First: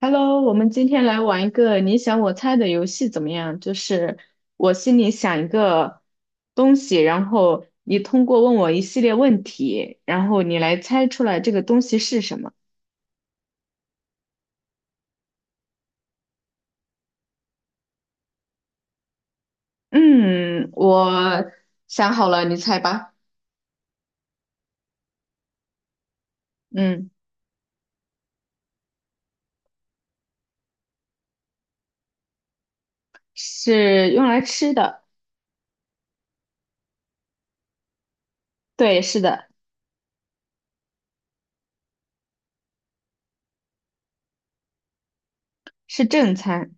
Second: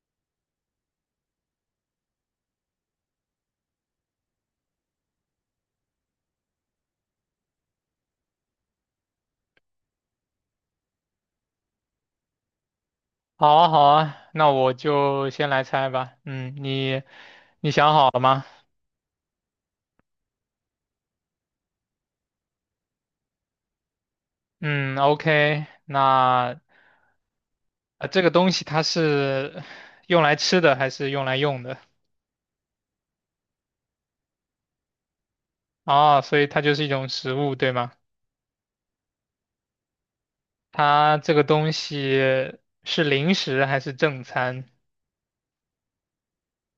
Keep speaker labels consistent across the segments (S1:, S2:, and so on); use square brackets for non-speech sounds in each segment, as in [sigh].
S1: Hello，我们今天来玩一个你想我猜的游戏怎么样？就是我心里想一个东西，然后你通过问我一系列问题，然后你来猜出来这个东西是什么。
S2: 好啊，好啊，那我就先来猜吧。嗯，你想好了吗？
S1: 嗯，我想好了，你猜吧。
S2: 嗯，OK，那
S1: 嗯，
S2: 这个东西它是用来吃的还是用来用的？
S1: 是用来吃的。
S2: 哦，所以它就是一种食物，对吗？
S1: 对，是的。
S2: 它这个东西是零食还是正餐
S1: 是正餐。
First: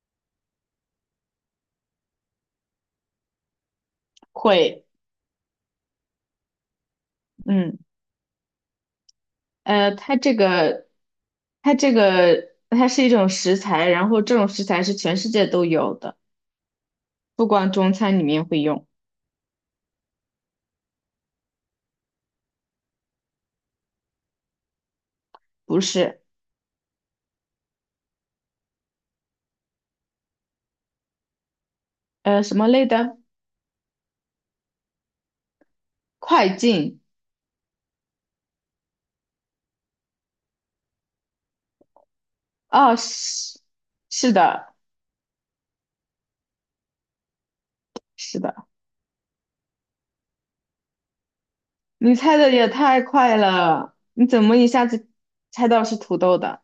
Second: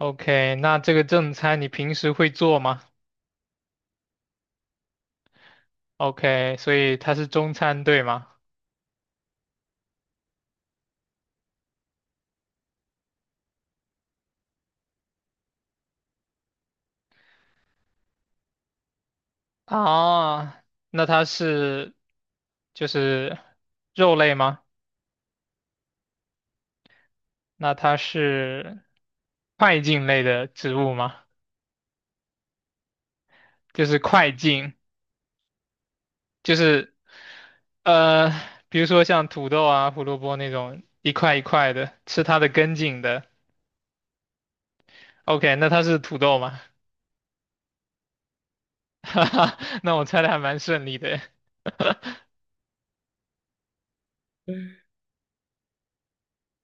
S2: ？OK，那这个正餐你平时会做吗
S1: 会。
S2: ？OK，所以它是中
S1: 嗯，
S2: 餐，对吗？
S1: 呃，它这个，它这个，它是一种食材，然后这种食材是全世界都有的。不光中餐里面会用。
S2: 啊，那它是就是肉类吗？
S1: 不是。
S2: 那它是块茎类的植物吗？
S1: 呃，什么类的？
S2: 就是块茎，
S1: 快
S2: 就是
S1: 进。
S2: 呃，比如说像土豆啊、胡萝卜那种一块一块的，吃它的根
S1: 哦，
S2: 茎的。
S1: 是的，
S2: OK，那它是土豆吗？
S1: 是的。
S2: [laughs] 哈哈，那我猜的还蛮顺利的。
S1: 你猜的也太快了，你怎么一下子猜到是土豆的？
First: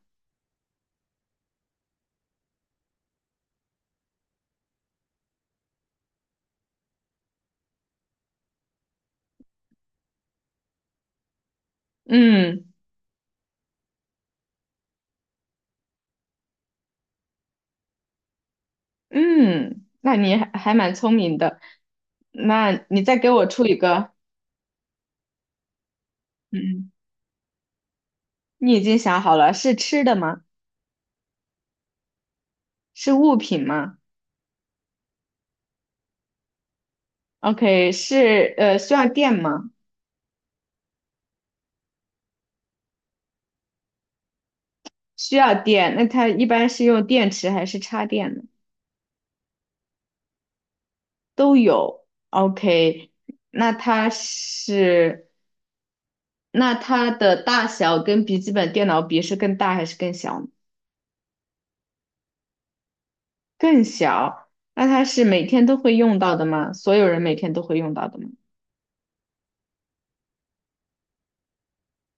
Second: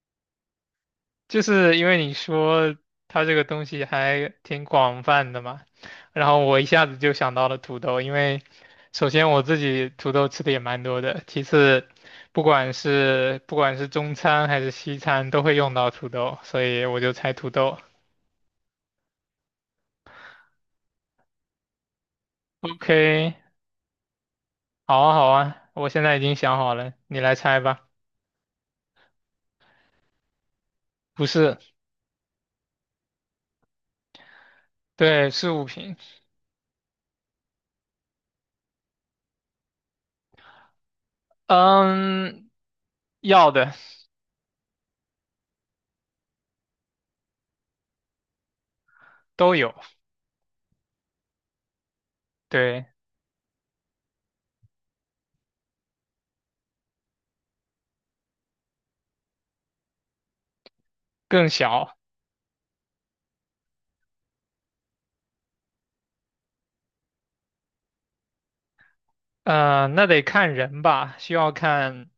S2: 就是因为你说它这个东西还挺广泛的嘛，然后我一下子就想到了土豆，因为首先我自己土豆吃的也蛮多的，其次不
S1: 嗯
S2: 管是不管是中餐还是西餐都会用到土豆，所以我就猜土豆。
S1: 嗯，那你还蛮聪明的，那你再给
S2: OK，
S1: 我出一个。
S2: 好啊好啊，我现在已经想好
S1: 嗯，
S2: 了，你来猜吧。
S1: 你已经想好了，是吃的吗？
S2: 不是，
S1: 是物品吗
S2: 对，是物品，
S1: ？OK，是需要电吗？
S2: 嗯，要的
S1: 需要电，那它一般是用电池还是插电呢？
S2: 都有，
S1: 都有。
S2: 对，
S1: OK，那它是，那它的大小跟笔记本电脑比是更大还是更小呢？
S2: 更小。
S1: 更小。那它是每天都会用到的吗？所有人每天都会用到的吗
S2: 那得看人吧，需要看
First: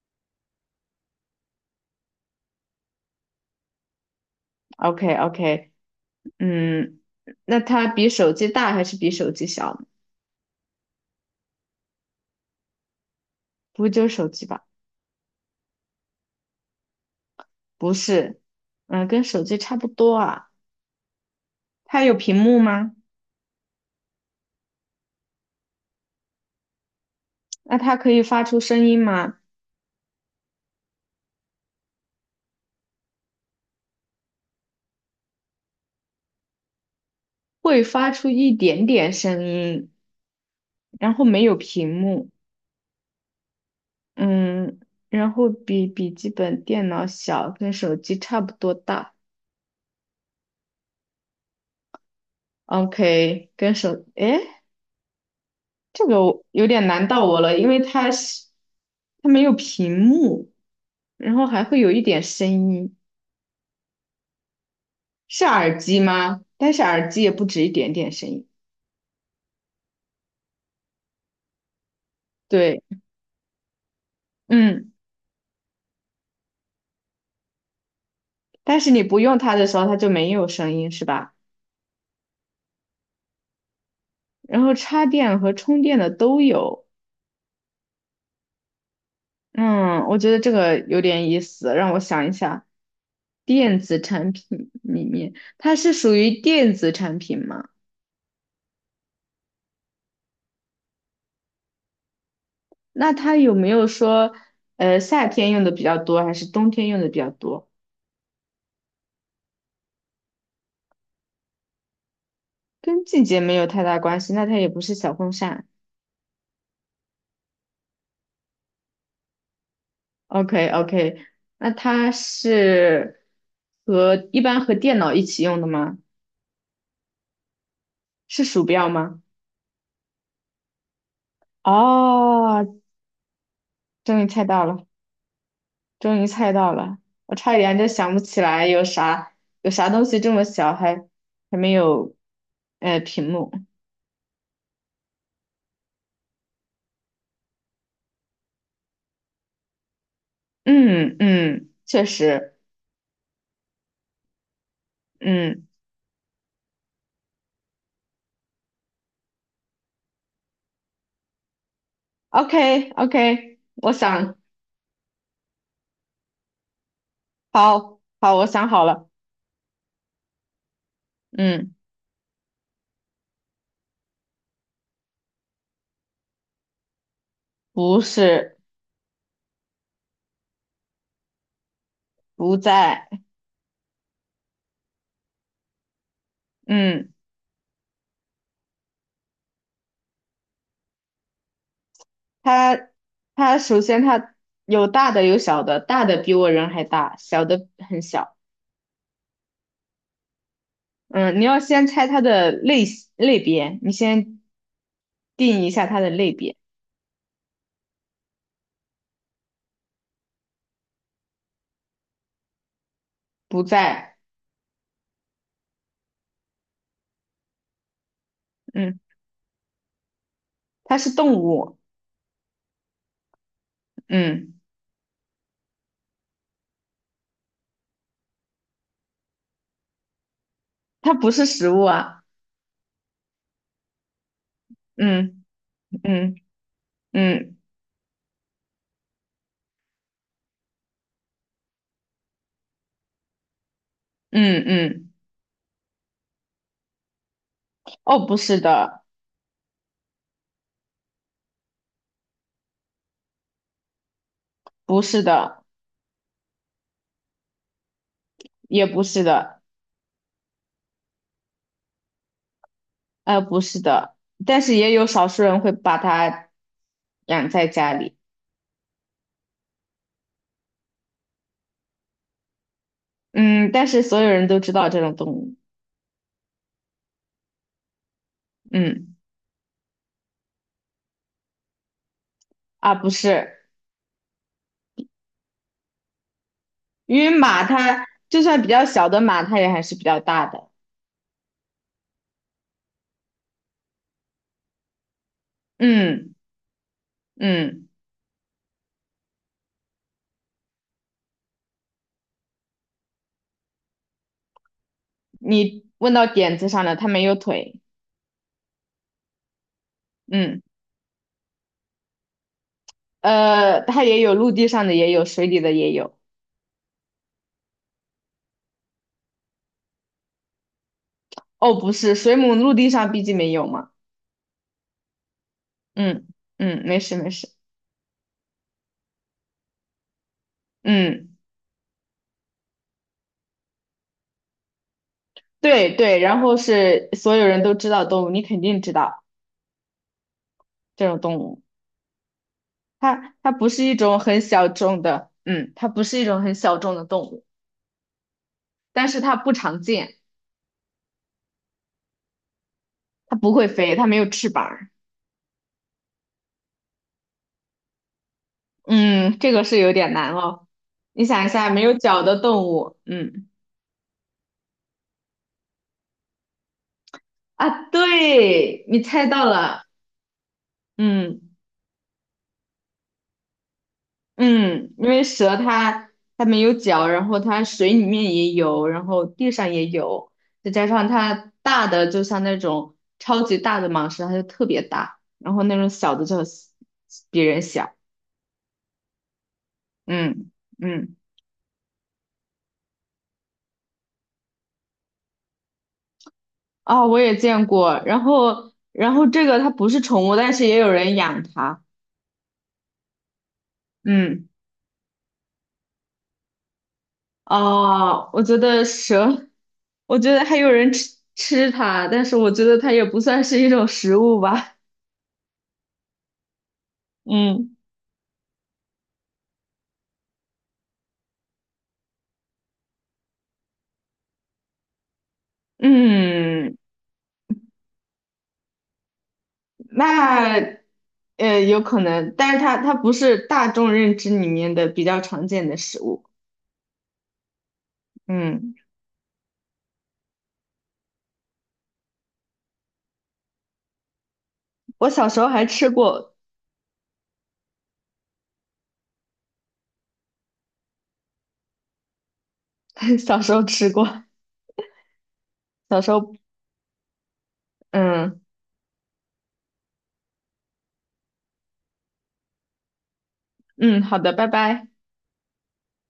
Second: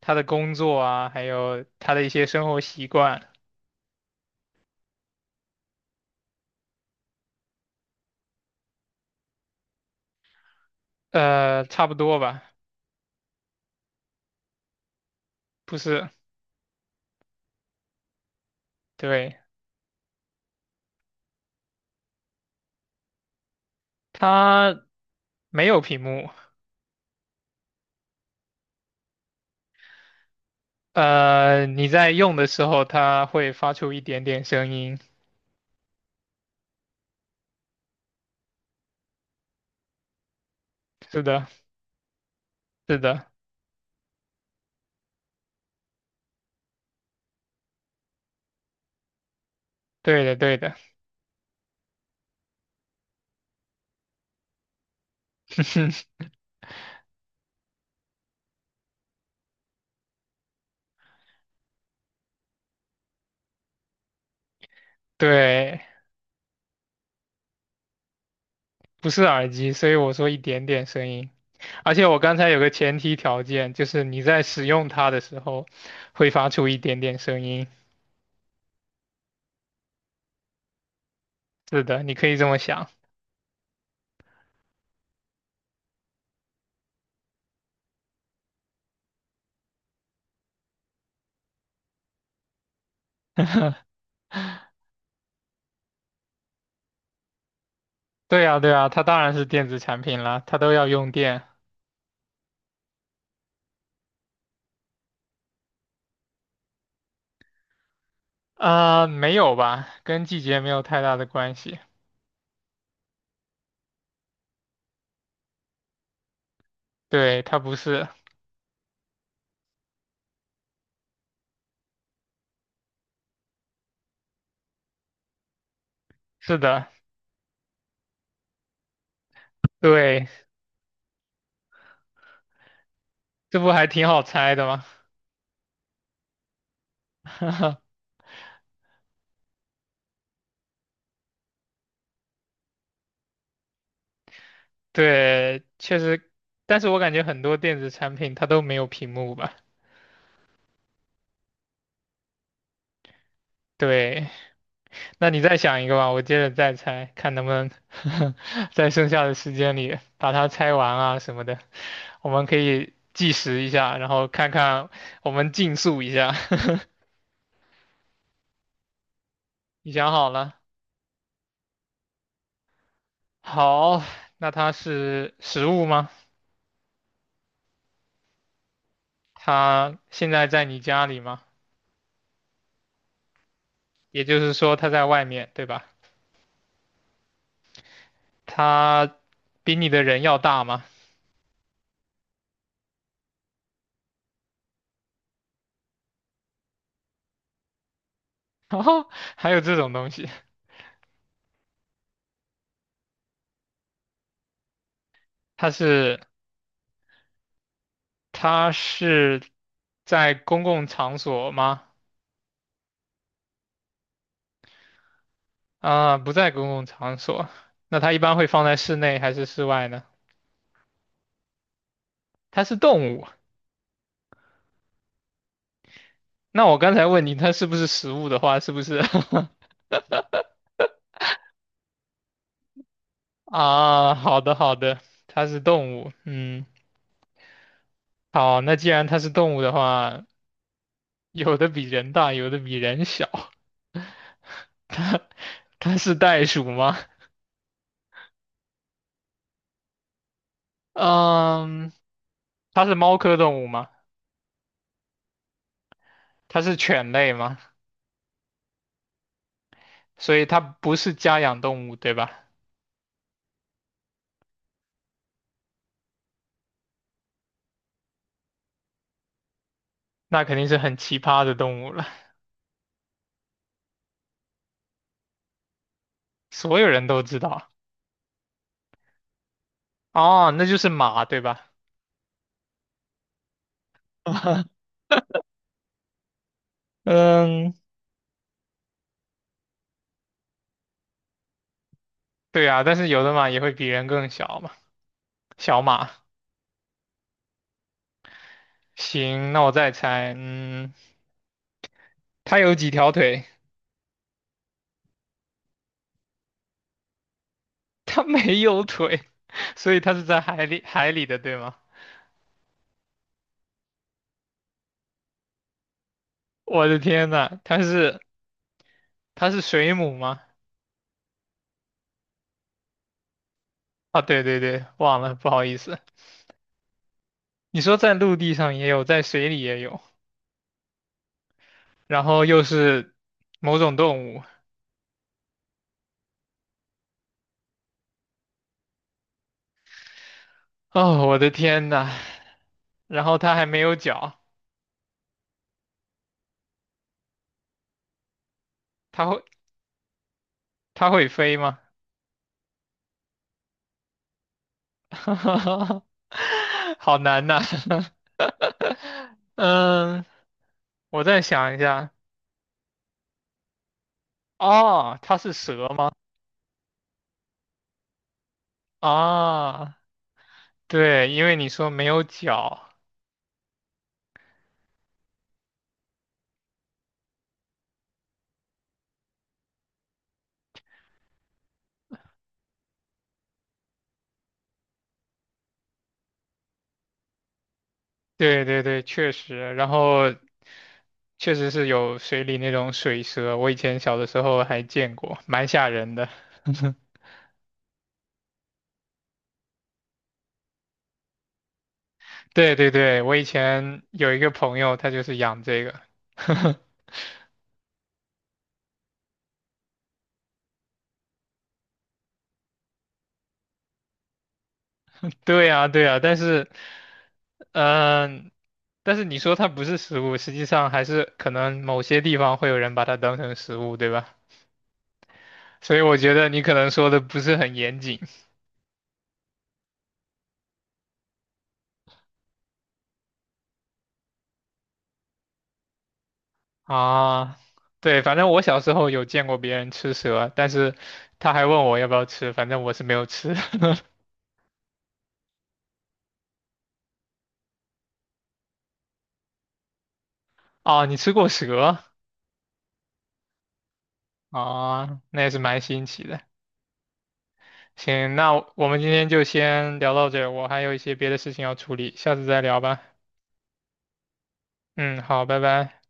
S2: 他的工作啊，还有他的一些生活习惯，
S1: ？OK OK，嗯，那它比手机大还是比手机小呢？
S2: 差不多吧，
S1: 不会就是手机吧？
S2: 不是，
S1: 不是，嗯，跟
S2: 对，
S1: 手机差不多啊。它有屏幕吗？
S2: 它没有屏幕，
S1: 那它可以发出声音吗？
S2: 你在用的时候，它会发出一点点声音，
S1: 会发出一点点声音，然
S2: 是
S1: 后没
S2: 的，
S1: 有屏幕。
S2: 是的，
S1: 嗯，然后比笔记本电脑小，跟手机差不多大。
S2: 对的，对的，
S1: OK，跟手，诶，这
S2: [laughs]
S1: 个我有点难到我了，因为它没有屏幕，然后还会有一点声音。是耳
S2: 对，
S1: 机吗？但是耳机也不止一点点声音。
S2: 不是耳机，所以我说一点点声音，而且我刚才有个
S1: 对。
S2: 前提条件，就是你在使用
S1: 嗯，
S2: 它的时候，会发出一点点声音，
S1: 但是你不用它的时候，它就没有声音，是吧？
S2: 是的，你可以这么想。
S1: 然后插电和充电的都有。嗯，我觉得这个有点意思，让我想一下。电子产
S2: [laughs]
S1: 品里面，它是属于电子产品吗？
S2: 对呀，对呀，它当然是电子产品了，它都要用电。
S1: 那它有没有说，呃，夏天用的比较多，还是冬天用的比较多？
S2: 没有吧，跟季节没有太大的关系。
S1: 跟季节没有太大关系，那它也不是小风扇。
S2: 对，它不是，
S1: OK OK，那它是一般和电脑一起用的吗？
S2: 是的，
S1: 是鼠标吗？
S2: 对，
S1: 哦，
S2: 这不还挺
S1: 终
S2: 好
S1: 于猜
S2: 猜
S1: 到
S2: 的吗？
S1: 了，终于猜到了，我差一点就
S2: [laughs]
S1: 想不起来有啥有啥东西这么小还没有屏幕。
S2: 对，确实，但是我感觉很多电子产品它都没有屏幕吧？
S1: 嗯嗯，确实。
S2: 对，那你再
S1: 嗯
S2: 想一个吧，我接着再猜，看能不能 [laughs] 在剩下的时间里把它猜完啊什么的。我们可
S1: ，OK
S2: 以计
S1: OK，
S2: 时一
S1: 我
S2: 下，然后
S1: 想，
S2: 看看我们竞速一下。[laughs]
S1: 好好，我想好了。
S2: 你想好了？
S1: 嗯，
S2: 好，那它是食物吗？
S1: 不是。
S2: 它现在在你家里吗？
S1: 不在。
S2: 也就是说，它在外面，对吧？
S1: 嗯，
S2: 它比你的人要大吗？
S1: 他他首先他有大的有小的，大的比我人还大，小的很小。
S2: [laughs] 哦，还有这种东西？
S1: 嗯，你要先猜它的类型类别，你先定
S2: 它
S1: 一下它的
S2: 是
S1: 类别。
S2: 它是在公共场所吗？
S1: 不在。
S2: 啊，不在公共场所。那它一般会放在室
S1: 嗯，
S2: 内还是室外呢？
S1: 它是动物。
S2: 它是动物。
S1: 嗯，
S2: 那我刚才问你，它是不是食物的话，是不是？
S1: 它不是食物啊。
S2: [laughs] 啊，好的好的，
S1: 嗯
S2: 它是动物。
S1: 嗯
S2: 嗯。
S1: 嗯
S2: 好，那既然它是动物的话，有的比人大，有的比人小。
S1: 嗯
S2: [laughs]
S1: 嗯。
S2: 它它是袋鼠吗？
S1: 哦，不是的。
S2: 嗯，它是猫科动物吗？
S1: 不是的。
S2: 它是犬类吗？
S1: 也不是的。
S2: 所以它不是家养动物，对吧？
S1: 呃，不是的，但是也有少数人会把它养在家里。
S2: 那肯定是很奇葩的动物了，
S1: 嗯，但是所有人都知道这种动物。
S2: 所有人都知道。
S1: 嗯，
S2: 哦，那就是马，对吧？
S1: 啊，不是。
S2: [laughs]
S1: 因为马
S2: 嗯，
S1: 它就算比较小的马，它也还是比较大的。
S2: 对啊，但是有的马也会比人更小嘛，小马。
S1: 嗯嗯。
S2: 行，那我再猜，嗯，它有几条腿？
S1: 你问到点子上了，它没有腿。
S2: 它没有腿，所以它是在
S1: 嗯，
S2: 海里的，对吗？
S1: 呃，它也有陆地上的，也有水里的，也有。
S2: 我的天呐，它是水母吗？
S1: 哦，不是，水母陆地上毕竟没有嘛。
S2: 啊，对对对，忘了，不好意思。
S1: 嗯嗯，没事没事。
S2: 你说在陆地上也有，在水里也有，
S1: 嗯。
S2: 然后又是某种动物。
S1: 对对，然后是所有人都知道的动物，你肯定知道这种
S2: 哦，我
S1: 动
S2: 的
S1: 物。
S2: 天呐，然
S1: 它
S2: 后
S1: 它
S2: 它还
S1: 不
S2: 没
S1: 是
S2: 有
S1: 一种
S2: 脚，
S1: 很小众的，嗯，它不是一种很小众的动物，但是
S2: 它
S1: 它
S2: 会
S1: 不常见。
S2: 它会飞吗？
S1: 它不会飞，它没有翅膀儿。
S2: [laughs] 好难呐。
S1: 嗯，这
S2: [laughs]
S1: 个是有点
S2: 嗯，
S1: 难哦。
S2: 我
S1: 你
S2: 再
S1: 想一下，
S2: 想一
S1: 没有
S2: 下。
S1: 脚的动物。嗯
S2: 哦，它是蛇吗？
S1: 啊，对，你猜到了。
S2: 啊，对，
S1: 嗯。
S2: 因为你说没有脚，
S1: 嗯。因为蛇它没有脚，然后它水里面也有，然后地上也有，再加上它大的就像那种超级大的蟒蛇，它就特别大，然后那种小的就比人小。
S2: 对对对，确实，然后
S1: 嗯嗯。
S2: 确实是有水里那种水蛇，我以前小的时候还见过，蛮吓人的。
S1: 啊、
S2: [laughs]
S1: 我也见过。然后这个它不是宠物，但是也有人养它。
S2: 对对对，我以前有一
S1: 嗯，
S2: 个朋友，他就是养这个。[laughs]
S1: 哦，我觉得蛇，我觉得还有人吃它，但是我觉得它也不算是一种食物吧。
S2: 对呀对呀，但是，
S1: 嗯。
S2: 嗯、但是你说它不是食物，实际上还是可能某些地方会有人把它当成食物，对吧？所以我觉得你可
S1: 嗯，
S2: 能说的不是很严谨。
S1: 那呃有可能，但是它不是大众认知里面的比较常见的食物。
S2: 啊，对，反正我
S1: 嗯，
S2: 小时候有见过别人吃蛇，但是他还问我要不要吃，反正我是没有吃。
S1: 我小时候还吃过。
S2: [laughs] 啊，你吃过蛇？
S1: [laughs] 小时候吃过。
S2: 啊，那也是蛮
S1: 小
S2: 新
S1: 时
S2: 奇
S1: 候。
S2: 的。行，
S1: 嗯
S2: 那我们今天就先聊到这儿我还有一些别的事情要处理，下次再聊吧。
S1: 嗯，好的，拜拜。
S2: 嗯，好，拜拜。